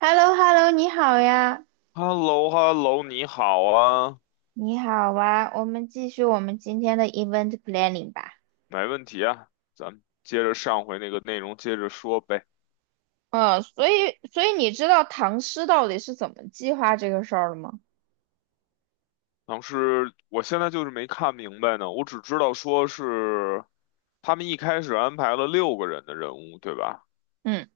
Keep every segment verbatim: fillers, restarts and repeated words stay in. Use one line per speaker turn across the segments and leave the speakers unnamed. h e l l o h e l l o 你好呀，
h e l l o h e l l o 你好啊，
你好啊，我们继续我们今天的 event planning 吧。
没问题啊，咱们接着上回那个内容接着说呗。
嗯，所以所以你知道唐诗到底是怎么计划这个事儿了吗？
当时我现在就是没看明白呢，我只知道说是他们一开始安排了六个人的人物，对吧？
嗯，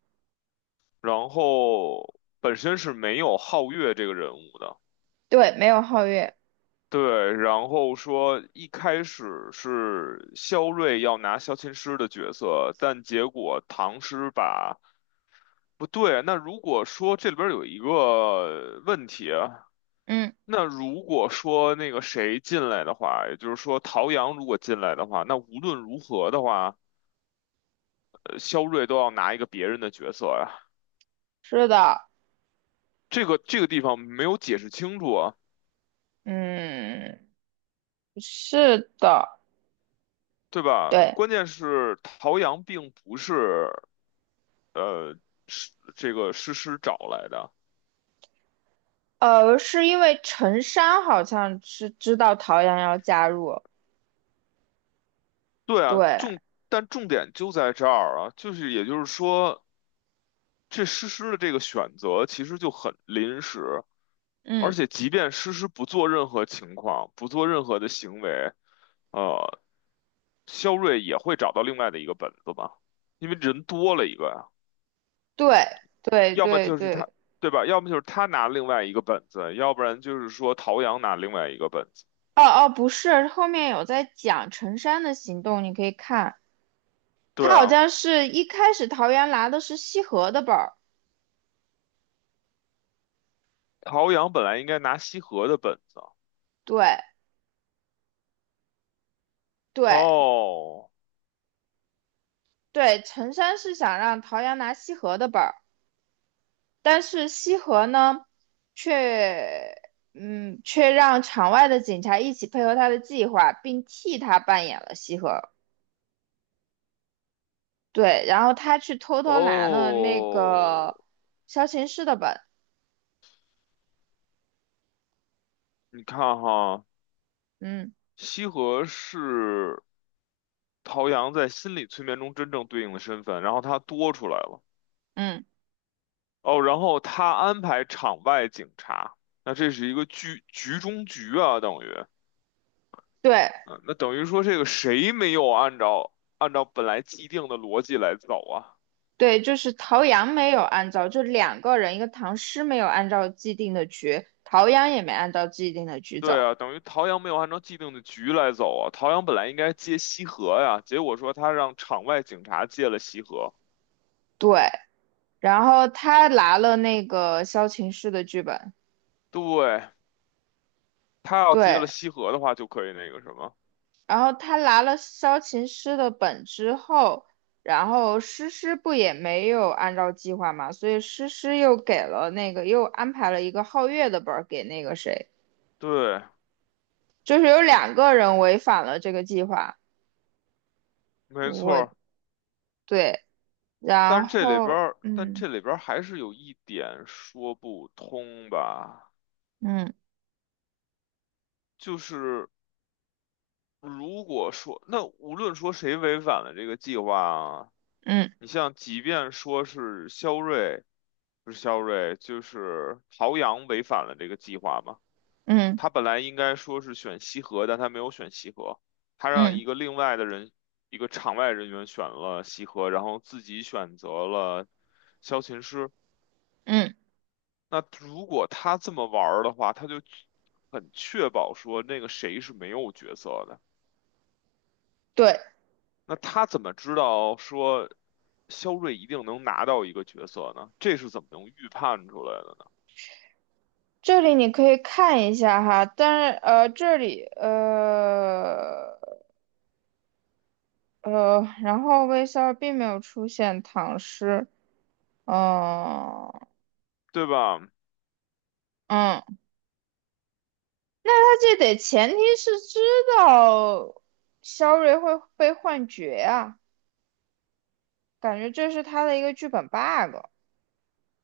然后本身是没有皓月这个人物的，
对，没有皓月。
对。然后说一开始是萧睿要拿萧琴师的角色，但结果唐诗把。不对，那如果说这里边儿有一个问题啊，
嗯，
那如果说那个谁进来的话，也就是说陶阳如果进来的话，那无论如何的话，呃，肖瑞都要拿一个别人的角色呀。
是的，
这个这个地方没有解释清楚啊，
嗯，是的，
对吧？
对，
关键是陶阳并不是是这个诗诗找来的，
呃，是因为陈山好像是知道陶阳要加入，
对啊，
对，
重但重点就在这儿啊，就是也就是说。这诗诗的这个选择其实就很临时，而
嗯，
且即便诗诗不做任何情况，不做任何的行为，呃，肖瑞也会找到另外的一个本子吧？因为人多了一个呀，
对，对
要么
对
就是他，
对，
对吧？要么就是他拿另外一个本子，要不然就是说陶阳拿另外一个本子。
哦哦，不是，后面有在讲陈山的行动，你可以看。他
对
好
啊，
像是一开始桃园拿的是西河的本儿，
陶阳本来应该拿西河的本子啊。
对对
哦
对，陈山是想让桃园拿西河的本儿，但是西河呢，却嗯却让场外的警察一起配合他的计划，并替他扮演了西河。对，然后他去偷偷拿了那
哦，
个萧琴师的本，
你看哈，
嗯
西河是陶阳在心理催眠中真正对应的身份，然后他多出来了。
嗯，
哦，然后他安排场外警察，那这是一个局局中局啊，等于，
对，
嗯，那等于说这个谁没有按照按照本来既定的逻辑来走啊？
对，就是陶阳没有按照，就两个人，一个唐诗没有按照既定的局，陶阳也没按照既定的局
对
走。
啊，等于陶阳没有按照既定的局来走啊。陶阳本来应该接西河呀，结果说他让场外警察接了西河，
对，然后他拿了那个萧琴师的剧本，
对，他要接
对，
了西河的话，就可以那个什么，
然后他拿了萧琴师的本之后，然后诗诗不也没有按照计划嘛，所以诗诗又给了那个又安排了一个皓月的本儿给那个谁，
对，
就是有两个人违反了这个计划。
没
我
错。
对，
但
然
是这里边
后
儿，但
嗯。
这里边儿还是有一点说不通吧，
嗯
就是如果说，那无论说谁违反了这个计划啊，
嗯
你像即便说是肖瑞，不是肖瑞，就是陶阳违反了这个计划嘛，
嗯
他本来应该说是选西河，但他没有选西河，他让
嗯
一个另外的人，一个场外人员选了西河，然后自己选择了萧琴师。
嗯，
那如果他这么玩儿的话，他就很确保说那个谁是没有角色的。
对，
那他怎么知道说肖瑞一定能拿到一个角色呢？这是怎么能预判出来的呢？
这里你可以看一下哈，但是呃，这里呃呃，然后微笑并没有出现唐诗，哦、
对吧？
嗯，那他这得前提是知道肖瑞会被幻觉啊，感觉这是他的一个剧本 bug，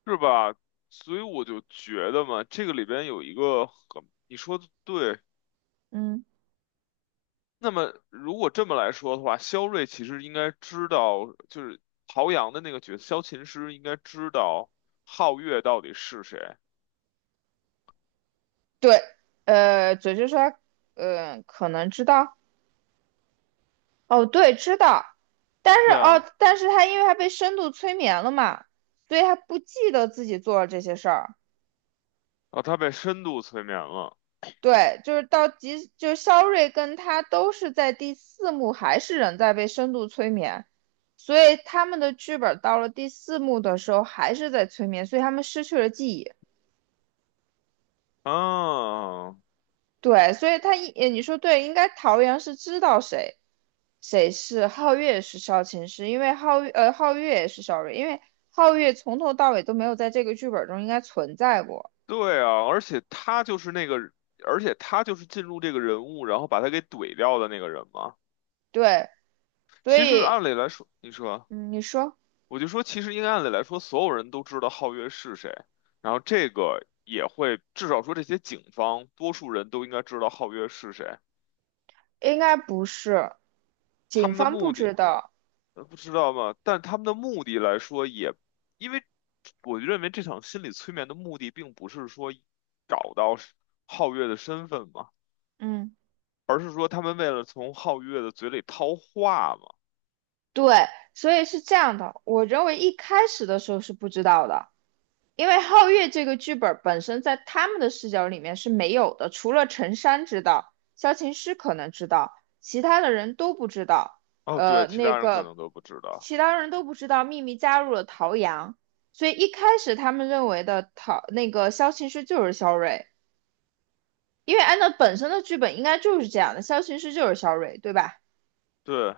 是吧？所以我就觉得嘛，这个里边有一个很，你说的对。
嗯，
那么如果这么来说的话，肖瑞其实应该知道，就是陶阳的那个角色，萧琴师应该知道皓月到底是谁。
对，呃，嘴就说他呃，可能知道。哦，对，知道，但是
对
哦，
啊。
但是他因为他被深度催眠了嘛，所以他不记得自己做了这些事儿。
哦，他被深度催眠了。
对，就是到即，就是肖瑞跟他都是在第四幕还是人在被深度催眠，所以他们的剧本到了第四幕的时候还是在催眠，所以他们失去了记忆。
啊，
对，所以他一，呃你说对，应该桃园是知道谁，谁是皓月是萧琴师，是因为皓月呃皓月也是萧睿，因为皓月从头到尾都没有在这个剧本中应该存在过。
对啊，而且他就是那个，而且他就是进入这个人物，然后把他给怼掉的那个人嘛。
对，所
其实
以
按理来说，你说，
嗯，你说
我就说，其实应该按理来说，所有人都知道皓月是谁，然后这个也会，至少说这些警方，多数人都应该知道皓月是谁。
应该不是，
他
警
们的
方不
目的，
知道。
呃不知道嘛，但他们的目的来说也，因为我认为这场心理催眠的目的并不是说找到是皓月的身份嘛，
嗯，
而是说他们为了从皓月的嘴里套话嘛。
对，所以是这样的，我认为一开始的时候是不知道的。因为皓月这个剧本本身在他们的视角里面是没有的，除了陈山知道，萧琴师可能知道，其他的人都不知道。
哦，对，
呃，
其
那
他人可
个
能都不知道。
其他人都不知道秘密加入了陶阳，所以一开始他们认为的陶那个萧琴师就是萧睿，因为按照本身的剧本应该就是这样的，萧琴师就是萧睿，对吧？
对，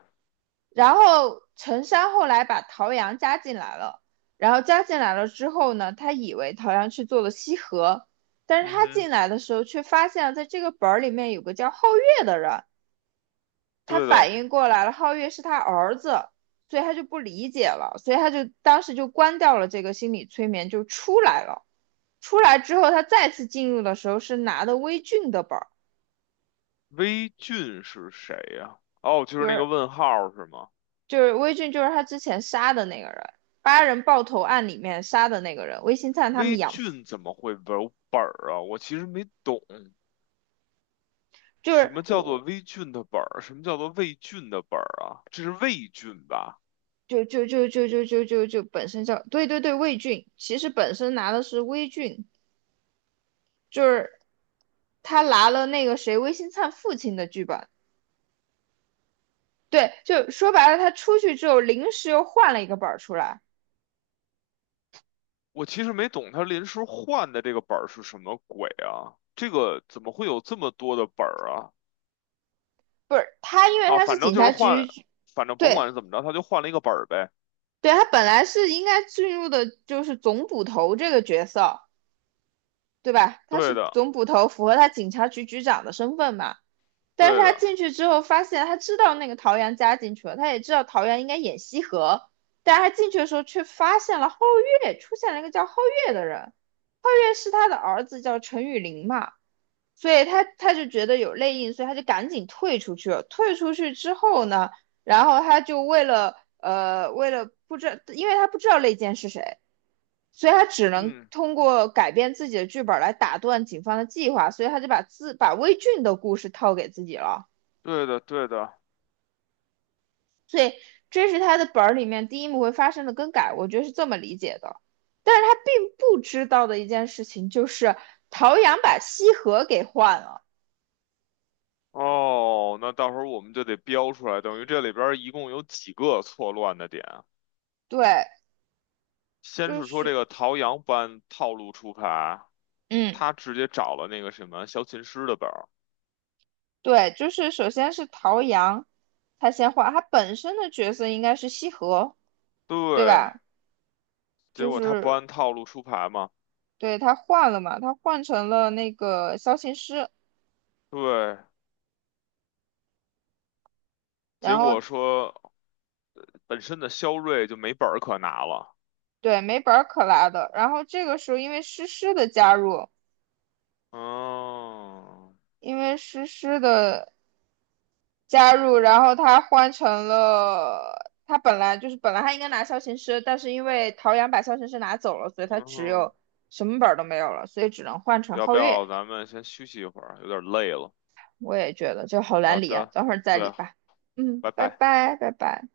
然后陈山后来把陶阳加进来了，然后加进来了之后呢，他以为陶阳去做了西河，但是
嗯
他
哼，
进来的时候却发现了在这个本儿里面有个叫皓月的人，他
对
反
的。
应过来了，皓月是他儿子，所以他就不理解了，所以他就当时就关掉了这个心理催眠，就出来了。出来之后，他再次进入的时候是拿的微俊的本儿，
微俊是谁呀、哦，就是
就
那个
是
问号是吗？
就是微俊，就是他之前杀的那个人，八人爆头案里面杀的那个人，魏新灿他
微
们养
俊怎么会有本儿啊？我其实没懂。
就
什
是
么叫做
我，
微菌的本儿？什么叫做魏菌的本儿啊？这是魏菌吧？
就就就就就就就就本身叫，对对对，魏俊，其实本身拿的是微俊，就是他拿了那个谁魏新灿父亲的剧本，对，就说白了，他出去之后临时又换了一个本儿出来，
我其实没懂他临时换的这个本儿是什么鬼啊？这个怎么会有这么多的本儿啊？
不是他，因为
啊，
他是
反正
警
就是
察
换
局，
了，反正甭
对
管是怎么着，他就换了一个本儿呗。
对，他本来是应该进入的就是总捕头这个角色。对吧？他
对
是
的，
总捕头，符合他警察局局长的身份嘛。但是
对
他
的，
进去之后，发现他知道那个陶阳加进去了，他也知道陶阳应该演西河，但是他进去的时候却发现了皓月，出现了一个叫皓月的人。皓月是他的儿子，叫陈雨林嘛。所以他他就觉得有内应，所以他就赶紧退出去了。退出去之后呢，然后他就为了呃为了不知道，因为他不知道内奸是谁，所以他只能
嗯，
通过改变自己的剧本来打断警方的计划，所以他就把自把魏俊的故事套给自己了。
对的，对的。
所以这是他的本儿里面第一幕会发生的更改，我觉得是这么理解的。但是他并不知道的一件事情就是陶阳把西河给换了，
哦，那到时候我们就得标出来，等于这里边儿一共有几个错乱的点啊。
对，
先
就
是说这
是
个陶阳不按套路出牌，
嗯。
他直接找了那个什么小琴师的本儿。
对，就是首先是陶阳，他先换，他本身的角色应该是西河，对
对，
吧？
结
就
果他不
是
按套路出牌嘛，
对他换了嘛，他换成了那个萧琴师，
对，结
然
果
后
说本身的肖瑞就没本儿可拿了。
对没本儿可拿的，然后这个时候因为诗诗的加入，
嗯
因为诗诗的加入，然后他换成了他本来就是本来他应该拿萧琴师，但是因为陶阳把萧琴师拿走了，所以他
嗯
只
哼
有什么本儿都没有了，所以只能换成
要不
皓月。
要咱们先休息一会儿？有点累了。
我也觉得，就好
好
难理啊，
的，
等会儿再
对，
理吧。嗯，
拜
拜
拜。
拜，拜拜。